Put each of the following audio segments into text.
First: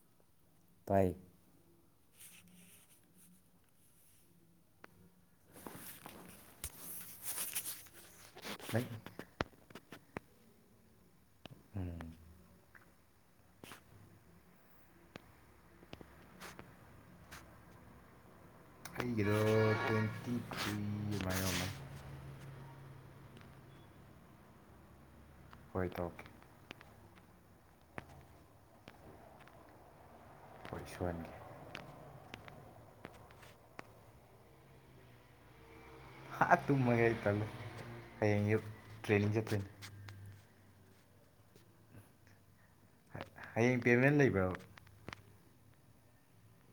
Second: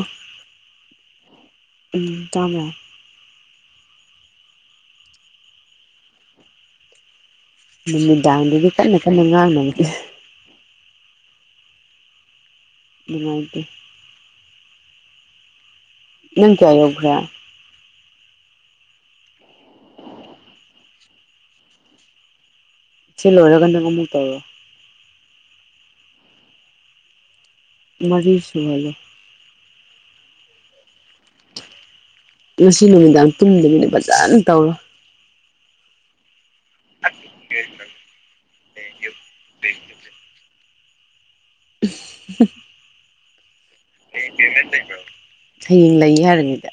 ꯑꯣ [inaudible] ꯇꯥꯏ ꯎꯝ ꯇꯥꯝꯔ ꯅꯨꯃꯤꯗꯥꯡꯗꯨꯗꯤ ꯂꯥꯏꯛ ꯀꯟꯅ ꯀꯟꯅ ꯉꯥꯡꯅꯕꯒꯤ ꯎꯝ ꯉꯥꯏꯗꯦ ꯅꯪ ꯀꯌꯥ ꯌꯒ꯭ꯔꯥ ꯑꯩꯒꯤꯗꯣ ꯇ꯭ꯋꯦꯟꯇꯤ ꯊ꯭ꯔꯤ ꯑꯗꯨꯃꯥꯏꯌꯅ ꯁꯤ ꯂꯣꯏꯔꯒ ꯅꯪ ꯑꯃꯨꯛ ꯇꯧꯔꯣ ꯍꯣꯏ ꯇꯧꯔꯛꯀꯦ ꯃꯔꯤ ꯁꯨꯍꯜꯂꯣ ꯍꯣꯏ ꯁꯨꯍꯟꯒꯦ ꯉꯁꯤ ꯅꯨꯃꯤꯗꯥꯡ ꯇꯨꯝꯗꯕꯅꯤ ꯐꯖꯅ ꯇꯧꯔꯣ ꯍꯥꯥ ꯇꯨꯝꯃꯒꯦ ꯑꯩ ꯇꯜꯂꯦ ꯍꯆꯦꯡ ꯑꯌꯨꯛ ꯇꯔꯦꯅꯤꯡ ꯆꯠꯇꯣꯏꯅꯤ ꯎꯦ [inaudible] [inaudible] ꯍꯌꯦꯡ ꯄꯦꯃꯦꯟ ꯍꯌꯦꯡ ꯂꯩꯕ꯭ꯔꯕ ꯄꯦꯃꯦꯟ ꯂꯩꯕꯔꯣ ꯍꯌꯦꯡ ꯂꯩꯌꯦ ꯍꯥꯏꯔꯒ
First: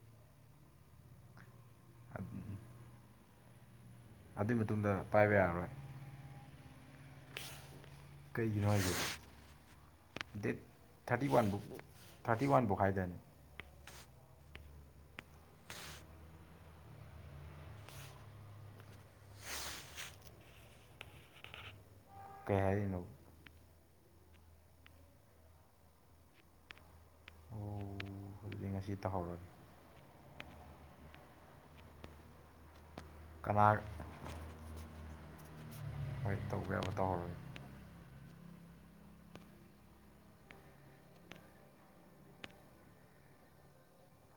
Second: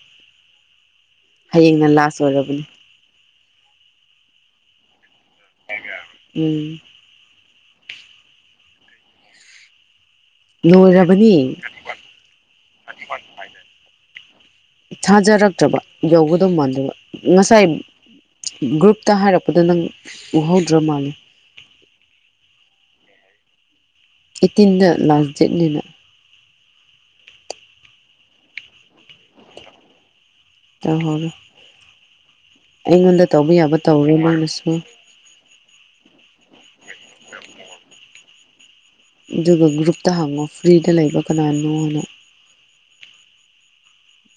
ꯍꯌꯦꯡꯅ ꯂꯥꯁ ꯑꯣꯏꯔꯕꯅꯤ ꯑꯗꯨꯏ ꯃꯇꯨꯡꯗ ꯄꯥꯏꯕ ꯌꯥꯔꯣꯏ ꯎꯝ ꯀꯩꯒꯤꯅꯣ ꯍꯥꯏꯁꯦ ꯗꯦꯠ ꯊꯥꯔꯇꯤ ꯂꯣꯏꯔꯕꯅꯤ ꯋꯥꯟ ꯐꯧ ꯊꯥꯔꯇꯤ ꯋꯥꯟ ꯐꯧ ꯍꯥꯏꯗꯥꯏꯅꯦ ꯊꯥꯖꯔꯛꯇꯕ ꯌꯧꯒꯗꯧ ꯃꯥꯟꯗꯕ ꯉꯁꯥꯏ ꯒ꯭ꯔꯨꯞꯇ ꯍꯥꯏꯔꯛꯄꯗ ꯅꯪ ꯎꯍꯧꯗ꯭ꯔ ꯃꯥꯜꯂꯦ ꯀꯩ ꯍꯥꯏꯔꯩꯅꯣ ꯑꯩꯠꯇꯤꯟꯗ ꯂꯥꯁ ꯗꯦꯠꯅꯦꯅ ꯑꯣ ꯑꯗꯨꯗꯤ ꯉꯁꯤ ꯇꯧꯍꯧꯔꯒꯦ ꯇꯧꯍꯧꯔꯣ ꯑꯩꯉꯣꯟꯗ ꯇꯧꯕ ꯀꯅꯥ ꯌꯥꯕ ꯇꯧꯔꯣ ꯅꯪꯅꯁꯨ ꯍꯣꯏ ꯇꯧꯕ ꯌꯥꯕ ꯇꯧꯍꯧꯔꯒꯦ ꯑꯗꯨꯒ ꯒ꯭ꯔꯨꯞꯇ ꯍꯪꯉꯣ ꯐ꯭ꯔꯤꯗ ꯂꯩꯕ ꯀꯅꯥꯅꯣ ꯍꯥꯏꯅ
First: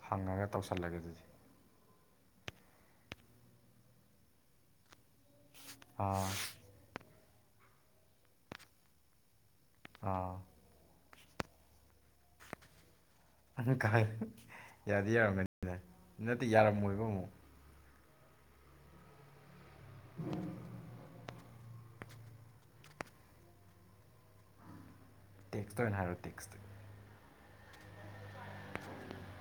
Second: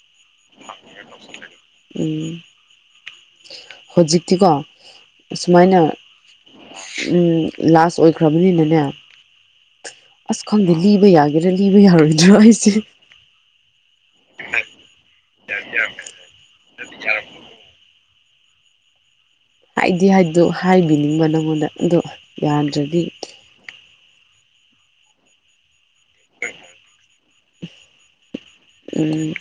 ꯍꯪꯉꯒ ꯇꯧꯁꯜꯂꯒꯦ ꯑꯗꯨꯗꯤ ꯎꯝ ꯍꯧꯖꯤꯛꯇꯤꯀꯣ ꯁꯨꯃꯥꯏꯅ ꯑꯥ ꯂꯥꯁ ꯑꯣꯏꯈ꯭ꯔꯕꯅꯤꯅꯅꯦ ꯑꯥ ꯑꯁ ꯈꯪꯗꯦ ꯂꯤꯕ ꯌꯥꯒꯦꯔꯥ ꯂꯤꯕ ꯌꯥꯔꯣꯏꯗ꯭ꯔꯣ ꯑꯩꯁꯦ ꯪꯥꯌꯥꯗꯤ ꯌꯥꯔꯝꯃꯅꯤꯅꯦ ꯅꯠꯇꯦ ꯌꯥꯔꯝꯃꯣꯏꯕ ꯑꯃꯨꯛ ꯍꯥꯏꯗꯤ ꯍꯥꯏꯗꯣ ꯍꯥꯏꯕꯤꯅꯤꯡꯕ ꯅꯪꯉꯣꯟꯗ ꯑꯗꯣ ꯌꯥꯗ꯭ꯔꯗꯤ ꯇꯦꯛꯁꯇ ꯑꯣꯏꯅ ꯍꯥꯏꯔꯣ ꯇꯦꯛꯁꯇ ꯎꯝ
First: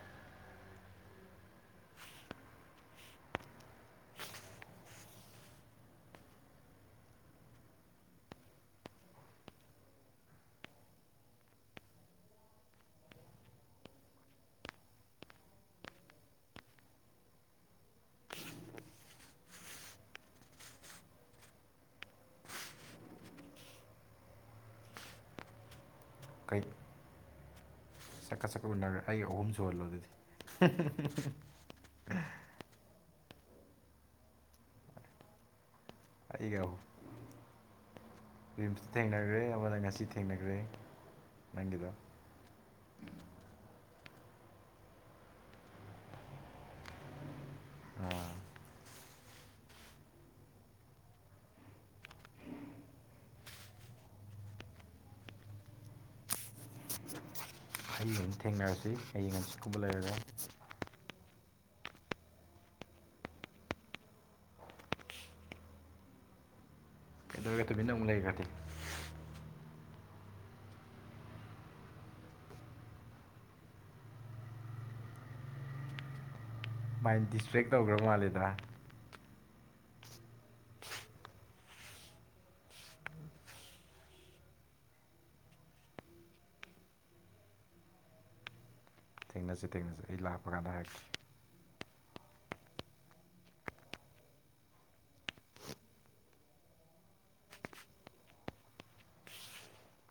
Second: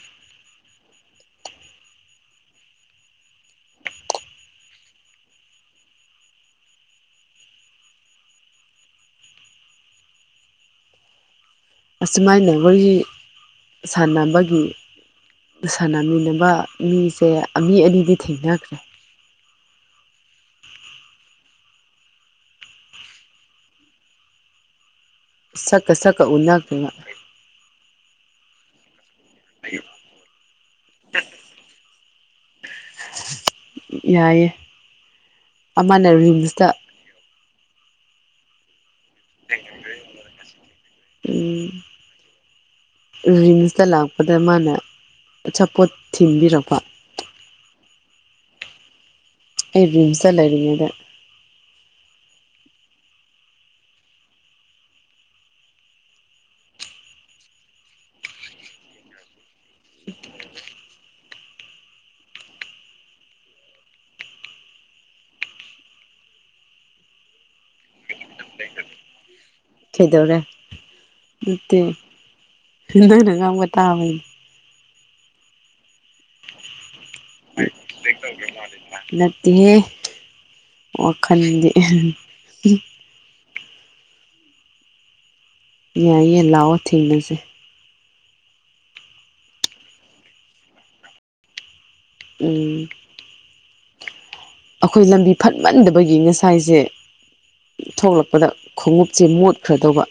ꯑꯁꯨꯃꯥꯏꯅ ꯋꯥꯔꯤ ꯁꯥꯟꯅꯕꯒꯤ ꯁꯥꯟꯅꯃꯤꯟꯅꯕ ꯃꯤꯁꯦ ꯃꯤ ꯑꯅꯤꯗꯤ ꯊꯦꯡꯅꯈ꯭ꯔꯦ ꯁꯛꯀ ꯁꯛꯀ ꯎꯅꯈꯔꯦꯕꯥ ꯆꯛ ꯎꯟꯅꯔꯦ ꯑꯩꯒ ꯑꯍꯨꯝ ꯁꯨꯍꯜꯂꯣ ꯑꯗꯨꯗꯤ ꯌꯥꯏꯌꯦ ꯑꯃꯅ ꯑꯩꯒ ꯔꯤꯝꯁꯇ ꯔꯤꯝꯁ ꯊꯦꯡꯅꯈ꯭ꯔꯦ ꯑꯃꯅ ꯉꯁꯤ ꯊꯦꯡꯅꯈ꯭ꯔꯦ ꯎꯝ ꯅꯪꯒꯤꯗꯣ ꯔꯤꯝꯁꯇ ꯂꯥꯛꯄꯗ ꯃꯥꯅ ꯑꯆꯥꯄꯣꯠ ꯊꯤꯟꯕꯤꯔꯛꯄ ꯑꯝ ꯑꯩ ꯔꯤꯝꯁꯇ ꯂꯩꯔꯤꯉꯩꯗ ꯍꯌꯦꯡ ꯑꯃꯨꯛ ꯊꯦꯡꯅꯔꯁꯤ ꯍꯩꯌꯦꯡ ꯍꯪꯆꯤꯠ ꯒꯨꯝꯕ ꯂꯩꯔꯒ ꯀꯩꯗꯧꯔꯦ ꯇꯨꯃꯤꯟꯅ ꯑꯃꯨꯛ ꯂꯩꯈ꯭ꯔꯗꯤ ꯀꯩꯗꯧꯔꯦ ꯅꯠꯇꯦ ꯅꯪꯅꯉꯥꯡꯕ ꯇꯥꯕꯩꯅꯦ ꯃꯥꯏꯟ ꯗꯤꯁꯇ꯭ꯔꯦꯛ ꯇꯧꯈ꯭ꯔꯕ ꯃꯥꯜꯂꯦꯗ [unintelligible] ꯇꯦꯍꯦ ꯋꯥꯈꯜꯗꯤ ꯌꯥꯏꯌꯦ ꯂꯥꯛꯑꯣ ꯊꯦꯡꯅꯁꯦ ꯊꯦꯡꯅꯁꯦ ꯊꯦꯡꯅꯁꯦ ꯑꯩ ꯂꯥꯛꯄ ꯀꯥꯟꯗ ꯍꯥꯏꯔꯛꯀꯦ ꯎꯝ ꯑꯩꯈꯣꯏ ꯂꯝꯕꯤ ꯐꯠꯃꯟꯗꯕꯒꯤ ꯉꯁꯥꯏꯁꯦ ꯊꯣꯛꯂꯛꯄꯗ ꯈꯣꯡꯎꯞꯁꯦ ꯃꯣꯠꯈ꯭ꯔꯗꯧꯕ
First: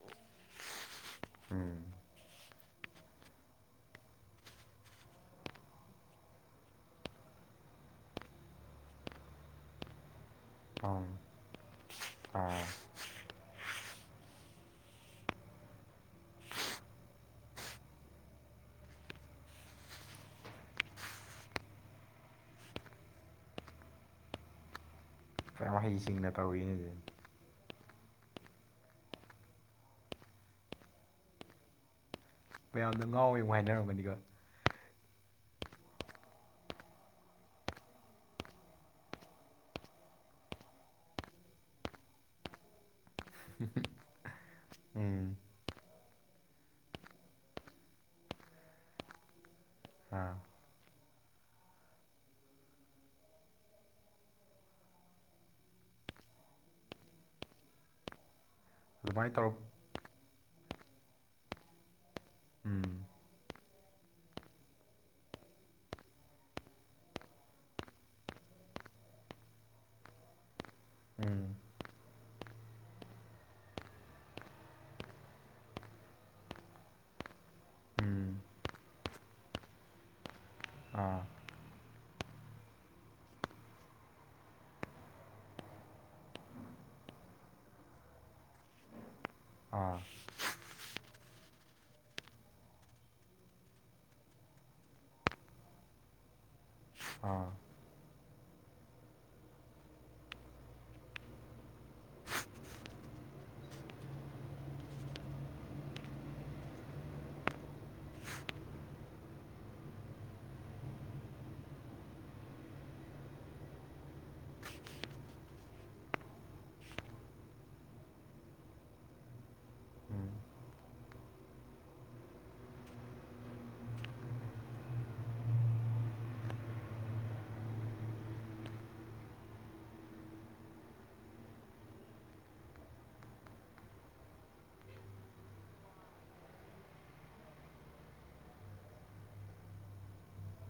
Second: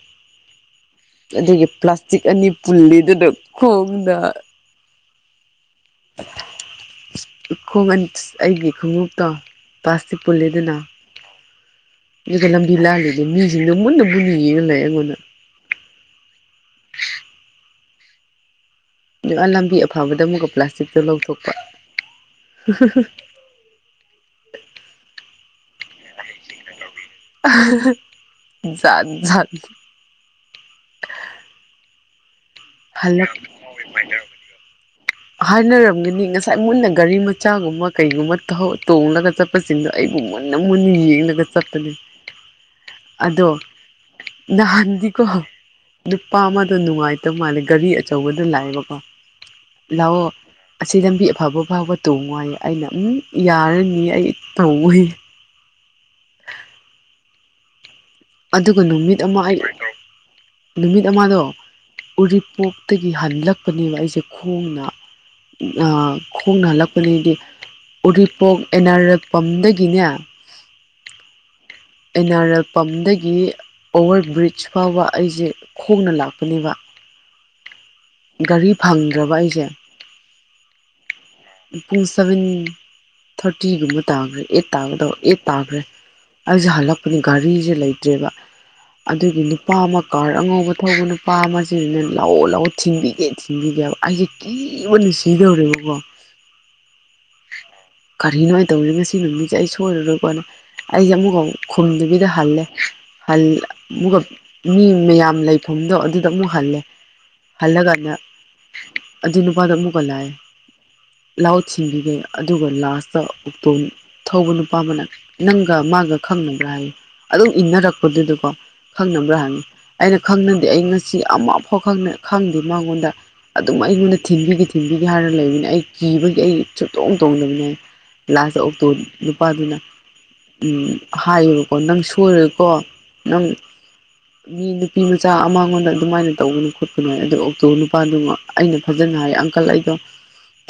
ꯑꯗꯨꯒꯤ ꯎꯝ ꯄ꯭ꯂꯥꯁꯇꯤꯛ ꯑꯅꯤ ꯄꯨꯜꯂꯤꯗꯨꯗ ꯈꯣꯡꯅ ꯣꯡ ꯑꯩꯒꯤ ꯈꯣꯡꯎꯞꯇꯣ ꯄ꯭ꯂꯥꯁꯇꯤꯛ ꯄꯨꯜꯂꯦꯗꯅ ꯎꯝ ꯀ ꯑꯥ ꯂꯝꯂꯝꯕꯤ ꯂ ꯂꯩꯦ ꯃꯤꯖꯤꯡꯗꯨꯨꯕ ꯅꯤꯌꯦ ꯂꯩ ꯑꯩꯉꯣꯟꯅ ꯂꯝꯕꯤ ꯑꯐꯕꯗ ꯑꯃꯨꯛꯀ ꯄ꯭ꯂꯥꯁꯇꯤꯛꯇꯣ ꯂꯧꯊꯣꯛꯄ ꯃꯍꯩꯁꯤꯡꯅ ꯇꯧꯔꯤꯅꯦꯗꯤ ꯖꯠꯠ ꯃꯌꯥꯝꯅ ꯍꯜꯂꯛ ꯉꯥꯎꯋꯦ ꯍꯥꯏꯅꯔꯝꯃꯅꯤꯒ ꯍꯥꯏꯅꯔꯝꯒꯅꯤ ꯉꯁꯥꯏ ꯃꯨꯟꯅ ꯒꯥꯔꯤ ꯃꯆꯥꯒꯨꯝꯕ ꯀꯩꯒꯨꯝꯕ ꯇꯣꯡꯂꯒ ꯆꯠꯄ ꯆꯠꯄ ꯁꯤꯡꯗꯣ ꯑꯩꯕꯨ ꯃꯨꯟꯅ ꯃꯨꯟꯅ ꯌꯦꯡꯂꯒ ꯆꯠꯄꯅꯤ [unintelligible] ꯅꯍꯥꯟꯗꯤ ꯎꯝ ꯀꯣꯣ ꯅꯨꯄꯥ ꯑꯃꯗ ꯅꯨꯡꯉꯥꯏꯇꯕ ꯃꯥꯜꯂꯦ ꯒꯥꯔꯤ ꯑꯆꯧꯕꯗ ꯂꯥꯛꯑꯦꯕꯀꯣ ꯂꯑꯣꯣ ꯑꯥ ꯑꯁꯤ ꯂꯝꯕꯤ ꯑꯐꯕ ꯑ ꯐꯥꯎꯕ ꯇꯣꯡꯉꯏ ꯑꯩꯅ ꯎꯝ ꯌꯥꯔꯅꯤ ꯑꯩ ꯇꯧꯉꯨꯏ [unintelligible] ꯑꯗꯨꯒ ꯅꯨꯃꯤꯠ ꯑꯗꯨꯃꯥꯏꯅ ꯑꯃ ꯇꯧꯔ ꯑꯩ ꯅꯨꯃꯤꯠ ꯑꯃꯗꯣ ꯎꯝ ꯎꯔꯤꯄꯣꯛꯇꯒꯤ ꯍꯜꯂꯛꯄꯅꯦꯕ ꯑꯩꯁꯦ ꯈꯣꯡꯅ ꯈꯣꯡꯅ ꯍꯜꯂꯛꯄꯗꯒꯤꯗꯤ ꯎꯔꯤꯄꯣꯛ ꯑꯦꯟ ꯑꯔ ꯑꯦꯄꯝꯗꯒꯤꯅꯦ ꯎꯝ ꯑꯦꯅꯥ ꯑꯔ ꯑꯦꯜ ꯄꯝꯗꯒꯤ ꯑꯣꯚꯔ ꯕ꯭ꯔꯤꯖ ꯐꯥꯎꯕ ꯑꯩꯁꯦ ꯈꯣꯡꯅ ꯂꯥꯛꯄꯅꯦꯕ ꯎꯝ ꯒꯥꯔꯤ ꯐꯪꯗ꯭ꯔꯕ ꯑꯩꯁꯦ ꯑꯥ ꯄꯨꯡ ꯁꯚꯦꯟ ꯊꯥꯔꯇꯤꯒꯨꯝꯕ ꯇꯥꯈ꯭ꯔꯦ ꯑꯩꯠ ꯇꯥꯕꯗ ꯑꯩꯠ ꯇꯥꯈ꯭ꯔꯦ ꯑꯩꯁꯦ ꯍꯜꯂꯛꯄꯅꯦ ꯘꯔꯤꯁꯦ ꯂꯩꯇ꯭ꯔꯦꯕ ꯑꯗꯨꯒꯤ ꯅꯨꯄꯥ ꯑꯃ ꯑꯥ ꯀꯥꯔ ꯑꯉꯧꯕ ꯊꯧꯕ ꯅꯨꯄꯥ ꯑꯃꯁꯤꯅ ꯂꯥꯛꯑꯣ ꯂꯥꯛꯑꯣ ꯊꯤꯟꯕꯤꯒꯦ ꯊꯤꯟꯕꯤꯒꯦꯕ ꯑꯩꯁꯦ ꯀꯤꯕ ꯅꯨꯡ ꯁꯤꯗꯧꯔꯦꯕꯀꯣ [unintelligible] ꯑꯥ ꯀꯔꯤꯅꯣ ꯍꯥꯏꯅ ꯇꯧꯔꯤ ꯉꯁꯤ ꯅꯨꯃꯤꯠꯁꯦ ꯑꯩ ꯁꯣꯏꯔꯔꯣꯏꯀꯣꯅ ꯑꯩꯁꯦ ꯑꯃꯨꯛꯀ ꯈꯨꯝꯗꯨꯕꯤꯗ ꯍꯜꯂꯦ ꯑꯃꯨꯛꯀ ꯃꯤ ꯃꯌꯥꯝ ꯂꯩꯐꯝꯗꯣ ꯑꯗꯨꯗ ꯑꯃꯨꯛ ꯍꯜꯂꯦ ꯍꯜꯂꯒꯅ ꯑꯗꯨꯖꯤ ꯅꯨꯄꯥꯗꯃꯀꯂꯑ ꯂꯧꯥꯎ ꯁꯤꯟꯕꯤꯈꯩ ꯑꯗꯨꯒ ꯂꯥꯁꯇ ꯑꯣꯛꯇꯣꯝ ꯊꯧꯕ ꯅꯨꯄꯥ ꯑꯃꯅ ꯅꯪꯒ ꯃꯥꯒ ꯈꯪꯅꯕ꯭ꯔꯥ ꯍꯥꯏꯌꯦ ꯑꯗꯨꯝ ꯏꯟꯅꯔꯛꯄꯗꯨꯗꯨꯀꯣ ꯈꯪꯅꯕ꯭ꯔꯥ ꯍꯪꯉꯤ ꯑꯩꯅ ꯎꯝ ꯈꯪꯅꯗꯦ ꯑꯩ ꯉꯁꯤ ꯑꯃꯐꯥꯎ ꯈꯪꯗꯦ ꯃꯉꯣꯟꯗ ꯑꯗꯨꯝ ꯑꯩꯉꯣꯟꯗ ꯊꯤꯟꯕꯤꯈꯤ ꯊꯤꯟꯕꯤꯒꯦ ꯍꯥꯏꯔ ꯂꯩꯕꯅꯤꯅ ꯑꯩ ꯀꯤꯕꯒꯤ ꯑꯩ ꯁꯨꯝꯇꯣꯡ ꯇꯣꯡꯗꯕꯅ ꯑꯩ ꯂꯥꯁ ꯑꯣꯛꯇꯣ ꯅꯨꯄꯥꯗꯨꯅ ꯎ ꯍꯥꯏꯌꯦꯕꯀꯣ ꯅꯪ ꯁꯣꯏꯔꯦꯀꯣ ꯅꯪ ꯃꯤ ꯅꯨꯄꯤ ꯃꯆꯥ ꯑꯃꯉꯣꯟꯗ ꯑꯗꯨꯃꯥꯏꯅ ꯇꯧꯒꯅꯨ ꯈꯣꯠꯄꯅꯨ ꯍꯥꯏ ꯑꯗꯣ ꯑꯣꯛꯇꯣ ꯅꯨꯄꯥꯗꯨ ꯑꯩꯅ ꯐꯖꯅ ꯍꯥꯏ ꯑꯪꯀꯜ ꯑꯩꯗꯣ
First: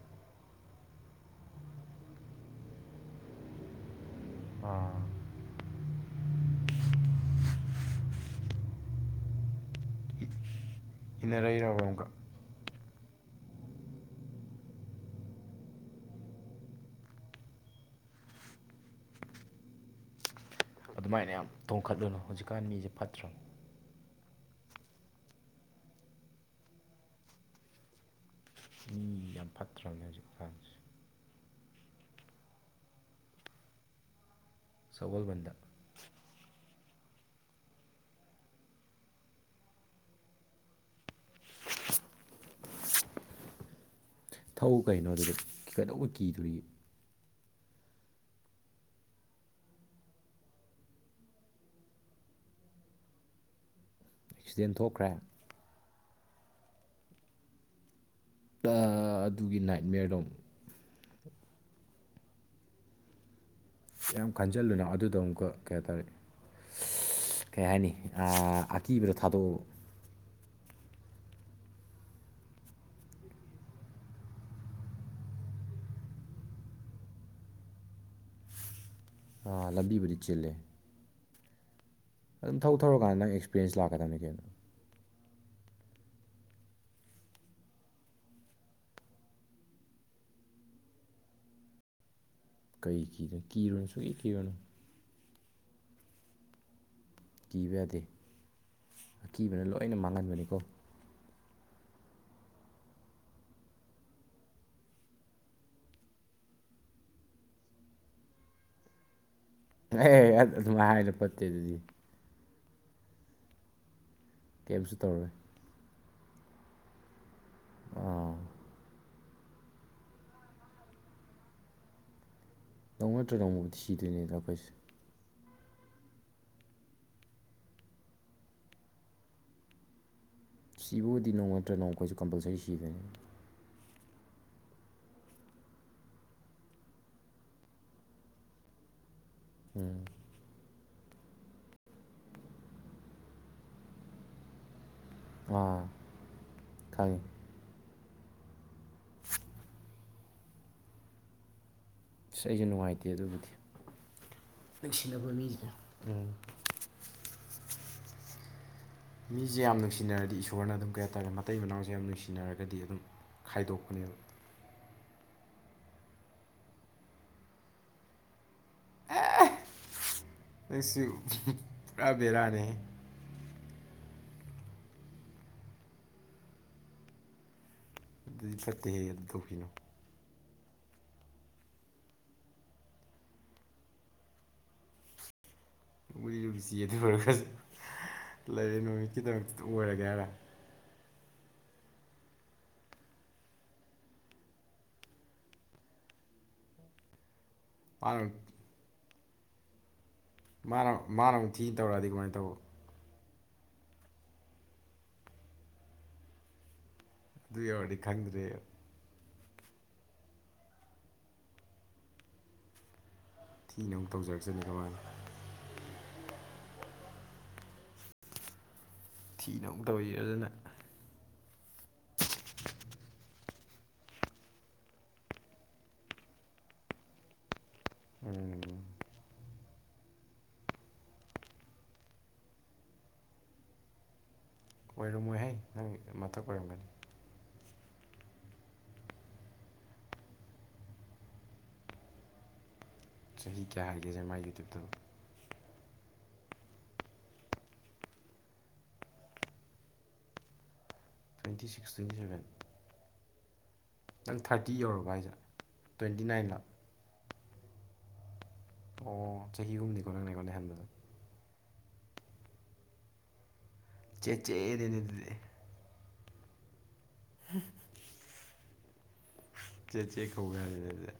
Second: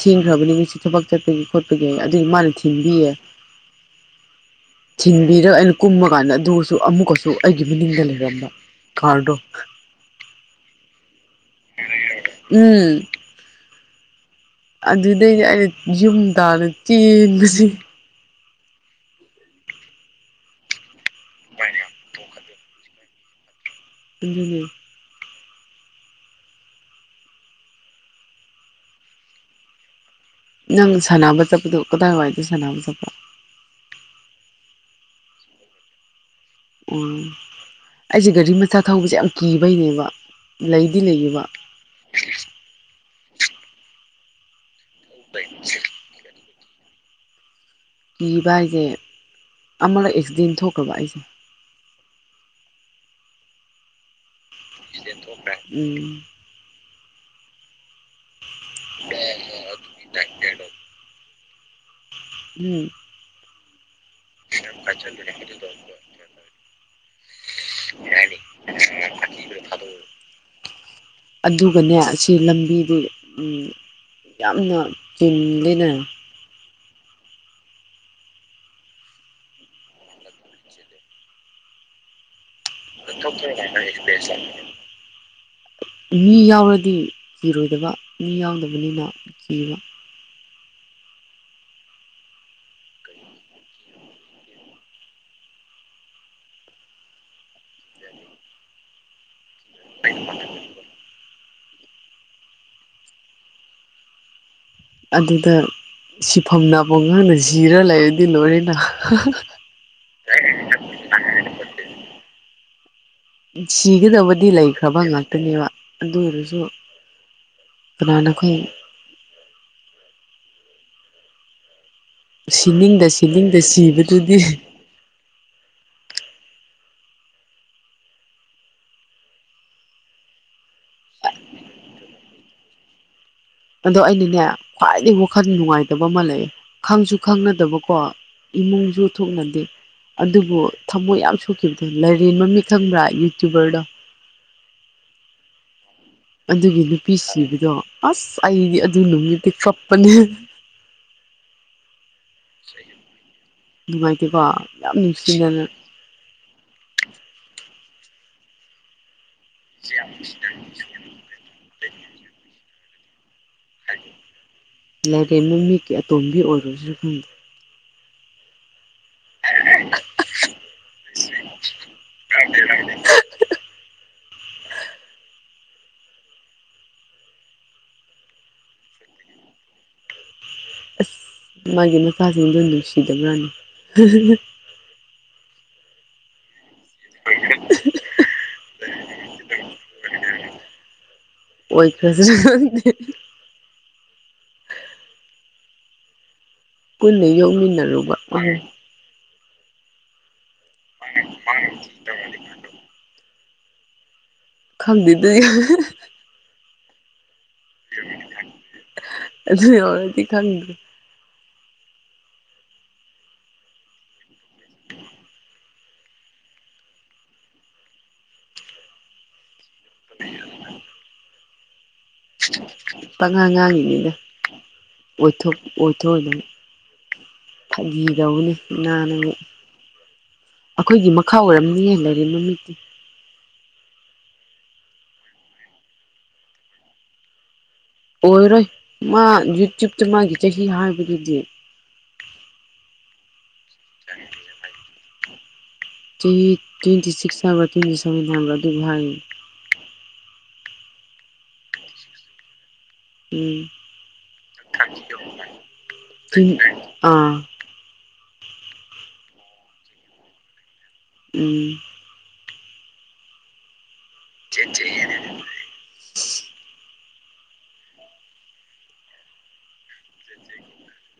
ꯊꯤꯟꯈ꯭ꯔꯕꯅꯤ ꯃꯤꯣꯏꯁꯤ ꯊꯕꯛ ꯆꯠꯄꯒꯤ ꯈꯣꯠꯄꯒꯤ ꯑꯗꯨꯗꯤ ꯃꯥꯅ ꯊꯤꯟꯕꯤꯌꯦ ꯑꯥ ꯊꯤꯟꯕꯤꯔꯒ ꯑꯩꯅ ꯀꯨꯝꯃ ꯀꯥꯟꯗ ꯑꯗꯨꯒꯁꯨ ꯑꯃꯨꯛꯀꯁꯨ ꯑꯩꯒꯤ ꯃꯅꯤꯡꯗ ꯂꯩꯔꯝꯕ ꯊꯔꯗꯣꯛ ꯔꯔꯔꯕ ꯑꯃꯨꯛ ꯎꯝ ꯑꯗꯨꯗꯩꯗꯤ ꯑꯩꯅ ꯌꯨꯝ ꯇꯥꯅ ꯆꯦꯟꯕꯕꯁꯤ ꯑꯗꯨꯃꯥꯏꯅ ꯌꯥꯝ ꯇꯣꯡꯈꯠꯂꯨꯅꯨ ꯍꯧꯖꯤꯛꯀꯥꯟ ꯃꯤꯁꯦ ꯐꯠꯇ꯭ꯔꯕ [unintelligible] ꯃꯤ ꯌꯥꯝ ꯐꯇ꯭ꯔꯕꯅꯦ ꯍꯧꯖꯤꯛꯀꯥꯟ ꯅꯪ ꯁꯥꯟꯅꯕ ꯆꯠꯄꯗꯣ ꯀꯗꯥꯏꯋꯥꯏꯗ ꯁꯥꯟꯅꯕ ꯆꯠꯄ ꯁꯒꯣꯜꯕꯟꯗ ꯑꯣ ꯑꯩꯁꯦ ꯒꯥꯔꯤ ꯃꯆꯥ ꯊꯧꯕꯁꯦ ꯌꯥꯝ ꯀꯤꯕꯩꯅꯦꯕ ꯂꯩꯗꯤ ꯂꯩꯌꯦꯕ ꯊꯧ ꯀꯩꯅꯣ ꯑꯗꯨꯗ ꯀꯩꯗꯧꯕꯩ ꯀꯤꯗꯣꯔꯤꯒꯦ ꯀꯤꯕ ꯍꯥꯏꯁꯦ ꯑꯃꯔꯛ ꯑꯦꯛꯁꯤꯗꯦꯟ ꯊꯣꯛꯈ꯭ꯔꯕ ꯑꯩꯁꯦ ꯑꯦꯛꯁꯤꯗꯦꯟ ꯊꯣꯛꯈ꯭꯭ꯔꯦ ꯦ ꯎꯝ ꯑ ꯑꯗꯨꯒꯤ ꯅꯥꯏꯠꯦꯌꯔꯗꯣ ꯎꯝ ꯌꯥꯝ ꯈꯟꯖꯜꯂꯨꯅꯣ ꯑꯗꯨꯗꯣ ꯑꯃꯨꯛꯀ ꯀꯩꯍꯥꯏꯇꯥꯔꯦ ꯀꯩ ꯍꯥꯏꯅꯤ ꯑꯥ ꯑꯀꯤꯕꯗꯣ ꯊꯥꯗꯣꯛꯎ ꯑꯗꯨꯒꯅꯦ ꯑꯁꯤ ꯂꯝꯕꯤꯗꯤ ꯎꯝ ꯌꯥꯝꯅ ꯆꯤꯟꯜꯂꯤꯅ ꯑꯥ ꯂꯝꯕꯤꯕꯨꯗꯤ ꯆꯤꯜꯂꯦ ꯑꯗꯨꯝ ꯊꯛꯧꯔꯀꯥꯟꯗ ꯅꯪ ꯑꯦꯛꯁꯄꯤꯔꯦꯟꯁ ꯂꯥꯛꯀꯗꯕꯅꯤ ꯀꯩꯅꯣ ꯃꯤ ꯌꯥꯎꯔꯗꯤ ꯀꯤꯔꯣꯏꯗꯕ ꯃꯤ ꯌꯥꯎꯗꯕꯅꯤꯅ ꯀꯤꯕ ꯀꯩ ꯀꯤꯗꯣꯏꯅꯣ ꯀꯤꯔꯣꯅꯨ ꯁꯨꯡꯀꯤ ꯀꯤꯔꯨꯅꯨ ꯀꯤꯕ ꯌꯥꯗꯦ ꯑꯀꯤꯕꯅ ꯂꯣꯏꯅ ꯃꯥꯡꯍꯟꯕꯅꯤꯀꯣ ꯑꯗꯨꯗ ꯁꯤꯐꯝ ꯅꯥꯐꯝ ꯈꯪꯗꯅ ꯁꯤꯔ ꯂꯩꯔꯗꯤ ꯂꯣꯏꯔꯦꯅ ꯑꯦ ꯑ ꯑꯗꯨꯝꯃꯥꯏ ꯍꯥꯏꯅꯨ ꯐꯣꯠꯇꯦ ꯑꯗꯨꯗꯤ ꯁꯤꯒꯗꯕꯗꯤ ꯀꯩꯝꯁꯨ ꯂꯩꯈ꯭ꯔꯕ ꯇꯧꯔꯣꯏ ꯉꯥꯛꯇꯅꯦꯕ ꯑꯗꯨ ꯑꯣꯏꯔꯁꯨ ꯀꯅꯥꯅ ꯑꯥ ꯈꯪꯏ ꯁꯤꯅꯤꯡꯗ ꯅꯣꯡꯃ ꯅꯠꯇ꯭ꯔ ꯁꯤꯅꯤꯡꯗ ꯅꯣꯡꯃꯕꯨꯗꯤ ꯁꯤꯗꯣꯏꯅꯤꯗ ꯁꯤꯕꯗꯨꯗꯤ ꯑꯩꯈꯣꯏꯁꯦ ꯁꯤꯕꯕꯨꯗꯤ ꯅꯣꯡꯃ ꯅꯠꯇ꯭ꯔꯒ ꯅꯣꯡꯃ ꯑꯩꯈꯣꯏꯁꯨ ꯀꯝꯄꯜꯁꯔꯤ ꯁꯤꯗꯣꯏꯅꯤ ꯑꯗꯣ ꯑꯩꯅꯅꯦ ꯈ꯭ꯋꯥꯏꯗꯒꯤ ꯋꯥꯈꯜ ꯅꯨꯡꯉꯥꯏꯇꯕ ꯑꯃ ꯂꯩ ꯈꯪꯁꯨ ꯈꯪꯅꯗꯕꯀꯣ [unintelligible] ꯊꯣꯅꯗꯦ ꯎꯝ ꯑꯗꯨꯕꯨ ꯊꯃꯣꯏ ꯌꯥꯝ ꯁꯣꯛꯈꯤꯕꯗꯣ ꯂꯥꯏꯔꯦꯟ ꯃꯃꯤꯠ ꯈꯪꯕ꯭ꯔꯥ ꯌꯨꯇ꯭ꯌꯨꯕꯔꯗꯣ ꯑꯥ ꯑꯗꯨꯒꯤ ꯅꯨꯄꯤ ꯈꯪꯉꯤ ꯁꯤꯕꯗꯣ ꯑꯁ ꯑꯩꯗꯤ ꯑꯗꯨ ꯅꯨꯃꯤꯠꯇꯤ ꯀꯞꯄꯅꯦ ꯑꯁ ꯑꯩꯁꯨ ꯅꯨꯡꯉꯥꯏꯇꯦ ꯑꯗꯨꯕꯨꯗꯤ ꯑꯗꯨꯃꯥꯏꯗꯤꯀꯣ ꯌꯥꯝ ꯅꯨꯡꯁꯤꯅꯕ ꯅꯨꯡꯁꯤꯅꯅ ꯃꯤꯁꯤꯅ ꯎꯝ ꯃꯤꯁꯦ ꯌꯥꯝ ꯅꯨꯡꯁꯤꯅꯔꯗꯤ ꯏꯁꯣꯔꯅ ꯑꯗꯨꯝ ꯀꯩ ꯍꯥꯏꯇꯥꯔꯦ ꯃꯇꯩ ꯃꯅꯥꯎꯁꯦ ꯌꯥꯝ ꯅꯨꯡꯁꯤꯅꯔꯒꯗꯤ ꯑꯗꯨꯝ ꯈꯥꯏꯗꯣꯛꯄꯅꯦꯕ ꯂꯥꯏꯔꯦꯟ ꯃꯃꯤꯀꯤ ꯑꯇꯣꯝꯕꯤ ꯑꯣꯏꯔꯨꯁꯤꯔꯥ ꯈꯪꯗꯦ [unintelligible] ꯅꯪꯁꯤ ꯄꯨꯔꯥ ꯕꯦꯔꯥꯅꯦꯍꯦ ꯑꯗꯨꯗꯤ ꯆꯠꯇꯦ ꯍꯦ ꯑꯗꯨ ꯇꯧꯕꯤꯅꯨ ꯑꯁ ꯃꯥꯒꯤ ꯃꯆꯥꯁꯤꯡꯗꯨ ꯅꯨꯡꯁꯤꯗꯕꯔꯥꯅꯦ ꯅꯨꯡꯁꯤ ꯑꯗꯨ ꯑꯣꯏꯔꯒꯁꯨ ꯂꯥꯏꯔꯦꯟ ꯃꯃꯤꯠꯀꯤꯗꯃꯛꯇ ꯑꯣꯏꯔꯒꯦ ꯍꯥꯏꯔ ꯑꯣꯏꯈ꯭ꯔꯁꯤꯔ ꯈꯪꯗꯦ ꯄꯨꯟꯅ ꯌꯣꯛꯃꯤꯟꯅꯔꯨꯕ ꯃꯥꯅ ꯃꯥꯅ ꯃꯥꯅ ꯑꯃꯨꯛ ꯊꯤ ꯇꯧꯔꯛꯑꯗꯤ ꯀꯃꯥꯏꯅ ꯇꯧꯕ ꯈꯪꯗꯦꯗ ꯑꯩ ꯑꯗꯨ ꯌꯧꯔꯗꯤ ꯈꯪꯗ꯭ꯔꯦ ꯑꯗꯨ ꯌꯧꯔꯗꯤ ꯈꯪꯗ ꯊꯤꯅ ꯑꯃꯨꯛ ꯇꯧꯖꯔꯛꯆꯅꯤ ꯑꯗꯨꯃꯥꯏꯅ ꯊꯤꯅ ꯑꯃꯨꯛ [unintelligible] ꯄꯉꯥꯡ ꯉꯥꯡꯉꯤꯅꯤꯗ ꯑꯣꯏꯊꯣꯛ ꯑꯣꯏꯊꯣꯛꯑꯣꯏ ꯐꯥꯒꯤ ꯇꯧꯕꯅꯤ ꯎꯝ ꯑꯩꯈꯣꯏꯒꯤ ꯃꯈꯥ ꯑꯣꯏꯔꯝꯅꯤꯌꯦ ꯂꯩꯔꯦꯟꯃꯃꯤꯠꯇꯤ ꯑꯣꯏꯔꯝꯃꯣꯏꯍꯦ ꯅꯪ ꯃꯊꯛ ꯑꯣꯏꯔꯝꯒꯅꯤ ꯑꯣꯏꯔꯣꯏ ꯃꯥ ꯌꯨꯇ꯭ꯌꯕꯇ ꯃꯥꯒꯤ ꯆꯍꯤ ꯍꯥꯏꯕꯒꯤꯗꯤ ꯆꯍꯤ ꯀꯌꯥ ꯍꯥꯏꯒꯦꯁꯦ ꯃꯒꯤ ꯌꯨꯇ꯭ꯌꯨꯕꯇ ꯇ꯭ꯋꯦꯟꯇꯤ ꯇ꯭ꯋꯦꯟꯇꯤ ꯁꯤꯛꯁ ꯑꯃꯔ ꯇ꯭ꯋꯦꯟꯇꯤ ꯁꯚꯦꯟ ꯑꯃꯔ ꯑꯗꯨꯗꯨꯚ ꯇ꯭ꯋꯦꯟꯇꯤ ꯁꯤꯛꯁ ꯇ꯭ꯦꯟꯇꯤ ꯁꯕꯦꯟ ꯎꯝ ꯅꯪ ꯊꯥꯔꯇꯤ ꯌꯧꯔꯕ ꯍꯥꯏꯁꯦ ꯇ꯭ꯋꯦꯟꯇꯤ ꯅꯥꯏꯟ ꯎꯝ ꯂꯥꯛ ꯑꯥ ꯑꯣ ꯆꯍꯤ ꯑꯍꯨꯝꯅꯤꯀꯣ ꯅꯪꯅꯦꯀꯣ ꯅꯍꯟꯕꯗ ꯎꯝ ꯆꯦ ꯆꯦꯗꯤꯗꯅꯦ ꯆꯦ ꯆꯦ ꯈꯧꯋꯦ ꯍꯥꯏꯔꯅꯦ ꯑꯗꯨꯗ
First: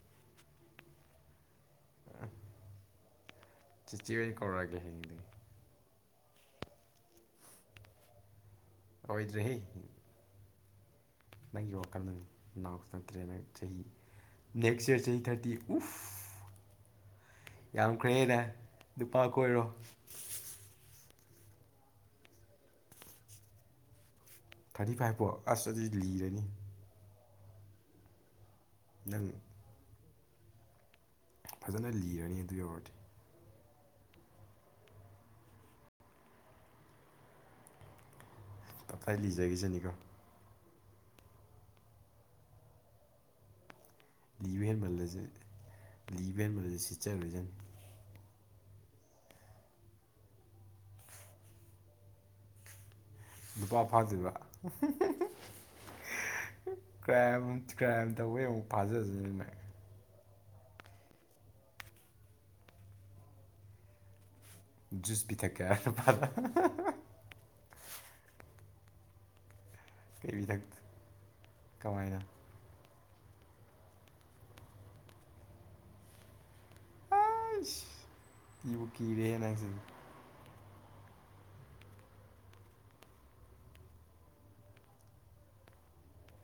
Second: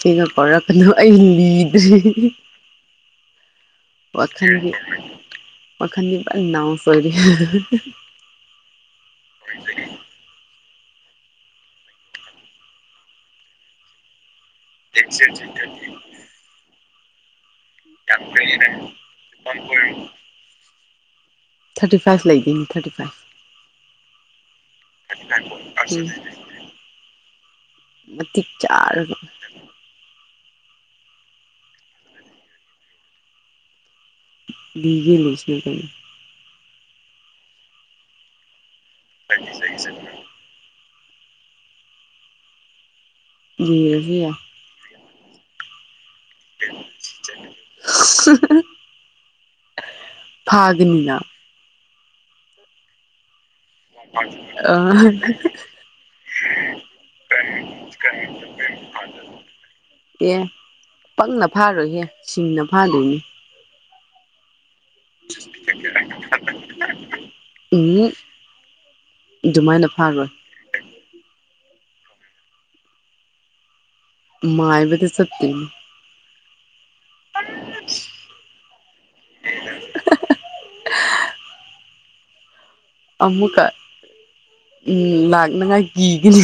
ꯁꯤꯒ ꯀꯥꯎꯔꯛꯄꯅꯨ ꯑꯩ ꯂꯤꯗ꯭ꯔꯦ ꯆꯦꯆꯦ ꯑꯣꯏꯅ ꯋꯥꯈꯜꯒꯤ ꯀꯧꯔꯛꯑꯒꯦ ꯍꯌꯦꯡꯗꯒꯤ ꯋꯥꯈꯜꯒꯤ ꯅꯥꯎꯁꯨ ꯑꯣꯏꯔꯤ ꯑꯣꯏꯗꯔꯦꯍꯦ ꯅꯪꯒꯤ ꯋꯥꯈꯜꯗꯨꯅꯤ ꯅꯅꯥꯎꯁꯨ ꯅꯪꯇ꯭ꯔꯦꯅ ꯆꯍꯤ ꯅꯦꯛꯁ ꯏꯔ ꯆꯍꯤ ꯊꯥꯔꯇꯤ ꯎꯐ ꯌꯥꯝꯈ꯭ꯔꯦꯅꯦ ꯂꯨꯄꯥ ꯀꯣꯏꯔꯣ ꯊꯥꯔꯇꯤ ꯐꯥꯏꯚ ꯂꯩꯒꯅꯤ ꯊꯥꯔꯇꯤ ꯐꯥꯏꯚ ꯊꯥꯔꯇꯤ ꯐꯥꯏꯚ ꯐꯣ ꯑꯁ ꯑꯗꯨꯗꯤ ꯂꯤꯔꯅꯤ ꯊꯤ ꯆꯥ ꯅꯪ ꯐꯖꯅ ꯂꯤꯔꯅꯤ ꯑꯗꯨ ꯌꯧꯔꯗꯤ ꯒꯦ ꯂꯩꯣꯏꯁꯤ ꯀꯩꯅ ꯀꯈꯥꯏ ꯂꯤꯖꯈꯤꯁꯤꯅꯤꯀꯣ ꯂꯤꯔꯁꯨ ꯌꯥꯢ ꯂꯤꯕ ꯍꯦꯟꯃꯜꯂꯁꯨ ꯂꯤꯕ ꯍꯦꯟꯃꯜꯂꯁꯨ ꯁꯤꯠꯆ ꯔꯣꯢꯖꯅꯤ ꯐꯥꯒꯅꯤꯅ ꯅꯨꯄꯥ ꯐꯗ꯭ꯣꯏꯔꯤꯕ ꯑ ꯀ꯭ꯔꯥꯏꯝ ꯀ꯭ꯔꯥꯏꯝ ꯇꯧꯕꯩ ꯑꯃꯨꯛ ꯐꯥꯖꯕꯅꯤꯅ ꯑꯦ ꯄꯪꯅ ꯐꯥꯔꯣꯏꯍꯦ ꯁꯤꯡꯅ ꯐꯥꯗꯣꯏꯅꯤ ꯖꯨꯁ ꯄꯤꯊꯛꯒꯦ ꯍꯥꯢꯔ ꯅꯨꯄꯥꯗ ꯎꯝ ꯑꯗꯨꯃꯥꯏꯅ ꯐꯥꯈ꯭ꯔꯣ ꯄꯤꯕꯤ ꯊꯛ ꯀꯃꯥꯏꯅ ꯃꯥꯥꯏꯕꯗ ꯆꯠꯒꯅꯤ ꯑꯩꯁ ꯀꯤꯕꯨ ꯀꯤꯔꯦꯍꯦ ꯅꯪꯁꯦ ꯑꯃꯨꯛꯀ ꯎꯝ ꯂꯥꯛꯅꯉꯥꯏ ꯀꯤꯒꯅꯤ